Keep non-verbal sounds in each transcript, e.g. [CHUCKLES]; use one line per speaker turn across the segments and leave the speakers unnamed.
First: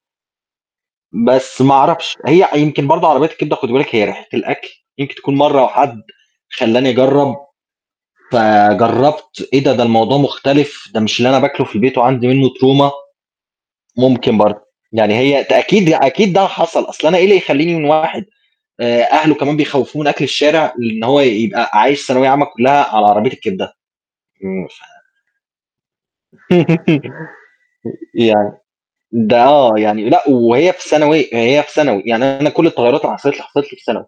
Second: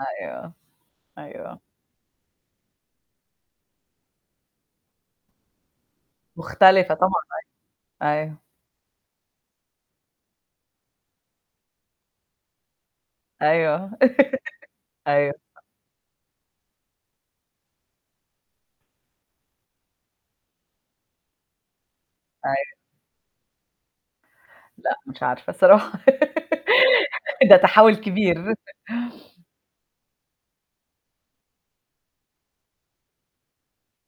أيوه، أيوه.
بس ما أعرفش، هي يمكن برضه عربيات الكبدة خُدي بالِك هي ريحة الأكل يمكن تكون مرّة وحَد خلّاني
مختلفة طبعًا،
أجرّب
أيوه. أيوه.
فجرّبت إيه ده! ده الموضوع مختلف، ده مش اللي أنا باكله في البيت وعندي منه Trauma.
أيوه،
ممكن
[LAUGHS]
برضه، يعني
أيوه.
هي ت أكيد ي أكيد ده حصل، أصل أنا إيه اللي يخلّيني من واحد آآ أهله كمان بيخوّفوه من أكل الشارع لإن هو يبقى عايش ثانوية عامّة
أيوه.
كلّها على عربية الكبدة؟ [UNINTELLIGIBLE]
لأ، مش عارفة الصراحة
[LAUGHS]
[GIGGLES] ده تحوّل
يعني
كبير. [CHUCKLES]
ده آه، يعني لأ وهي في ثانوي هي في ثانوي، يعني أنا كلّ التغيّرات اللي حصلِت لي، حصلِت لي في ثانوي.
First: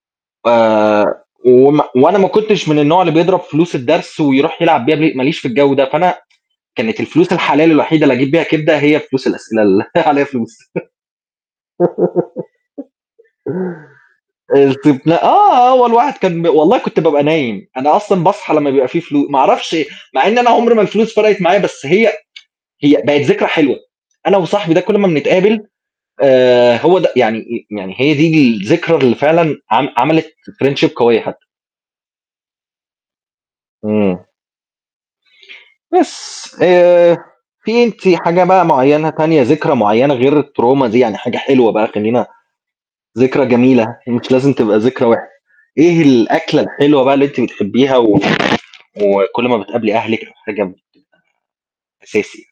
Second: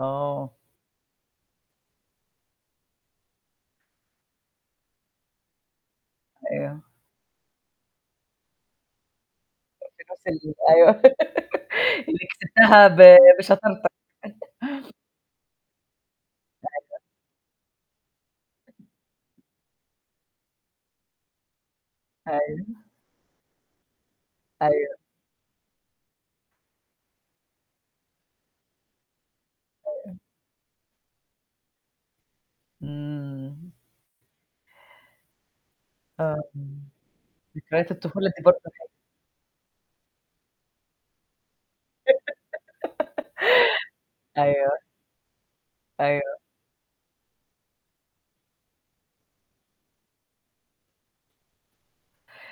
آه.
آآ وما وأنا ما كنتش من النوع اللي بيضرب فلوس الدرس ويروح يلعب بيها ب ما ليش في الجو ده، فأنا
أيوه.
كانت الفلوس الحلال الوحيدة اللي أجيّب بيها كبدة هي فلوس الأسئلة اللي [CHUCKLES] عليها
[UNINTELLIGIBLE] ال
فلوس.
أيوه [LAUGHS] اللي كسبتها ب
[LAUGHS]
بشطارتك. [LAUGHS]
[UNINTELLIGIBLE] آه، هو الواحد كان ب والله
[UNINTELLIGIBLE]
كنت بابقى نايم، أنا أصلًا باصحى لمّا بيبقى في فلو ما أعرفش مع إن أنا عمري ما الفلوس فرقِت معايا بس هي [TSK]
أيوه.
هي بقِت ذكرى حلوة، أنا وصاحبي ده
أيوه.
كلّ ما بنتقابل آآ هو ده يعني يعني هي دي الذكرى اللي فعلًا عم عملِت Friendship قوية حتّى.
إمم.
إمم.
آه،
بس،
إمم.
آآ في
ذكريات
أنتِ
الطفوله دي
حاجة
برضه
بقى
حلوة.
معيّنة تانية ذكرى معيّنة غير الTrauma دي، يعني حاجة حلوة بقى
[LAUGHS]
خلّينا، ذكرى جميلة هي مش لازم تبقى
أيوه.
ذكرى وحشة، إيه
أيوه.
الأكلة الحلوة بقى اللي أنتِ بتحبيها و وكلّ ما بتقابلي أهلِك أو حاجة ب أساسي؟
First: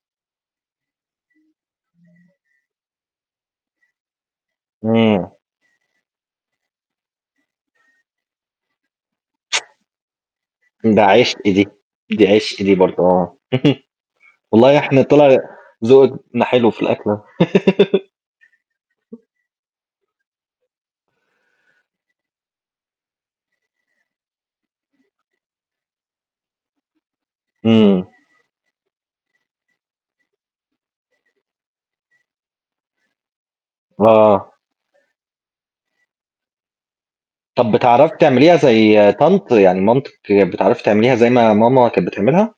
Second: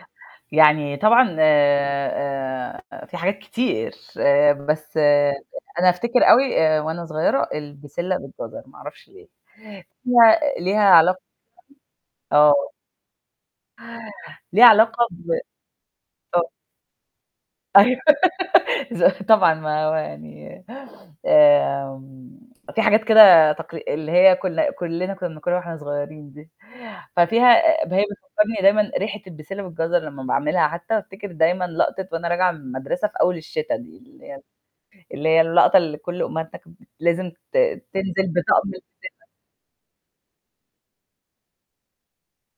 يعني طبعًا آآ آآ، في حاجات كتير، آآ بس
إمم.
أنا أفتكر أوي آآ وأنا صغيّرة البسلة بالجزر ما أعرفش ليه! ليها ليها
ده
علاقة
عِشق دي، دي عِشق
آه.
دي برضه آه. [CHUCKLES]
ليها
والله إحنا
علاقة ب
طلع زوقنا
آه.
حلو في الأكل أهو.
أيوه
[LAUGHS]
[LAUGHS] ز طبعًا ما هو يعني آمم، في حاجات كده تقل اللي هي كنا كلّنا كنا بناكلها وإحنا صغيّرين دي، ففيها ب هي
إمم.
بتفكّرني دايمًا ريحة البسِلّة والجزر لمّا باعملها حتّى بافتكر دايمًا لقطة وأنا راجعة من المدرسة في أول الشتا دي، اللي هي
آه.
اللي هي اللقطة اللي كلّ أمهاتنا كان لازم ت
طَب بتعرفي
تنزل
تعمليها
بطقم ال
زي
[UNINTELLIGIBLE]
طنط يعني مامتِك بتعرفي تعمليها زي ما ماما كانت بتعملها؟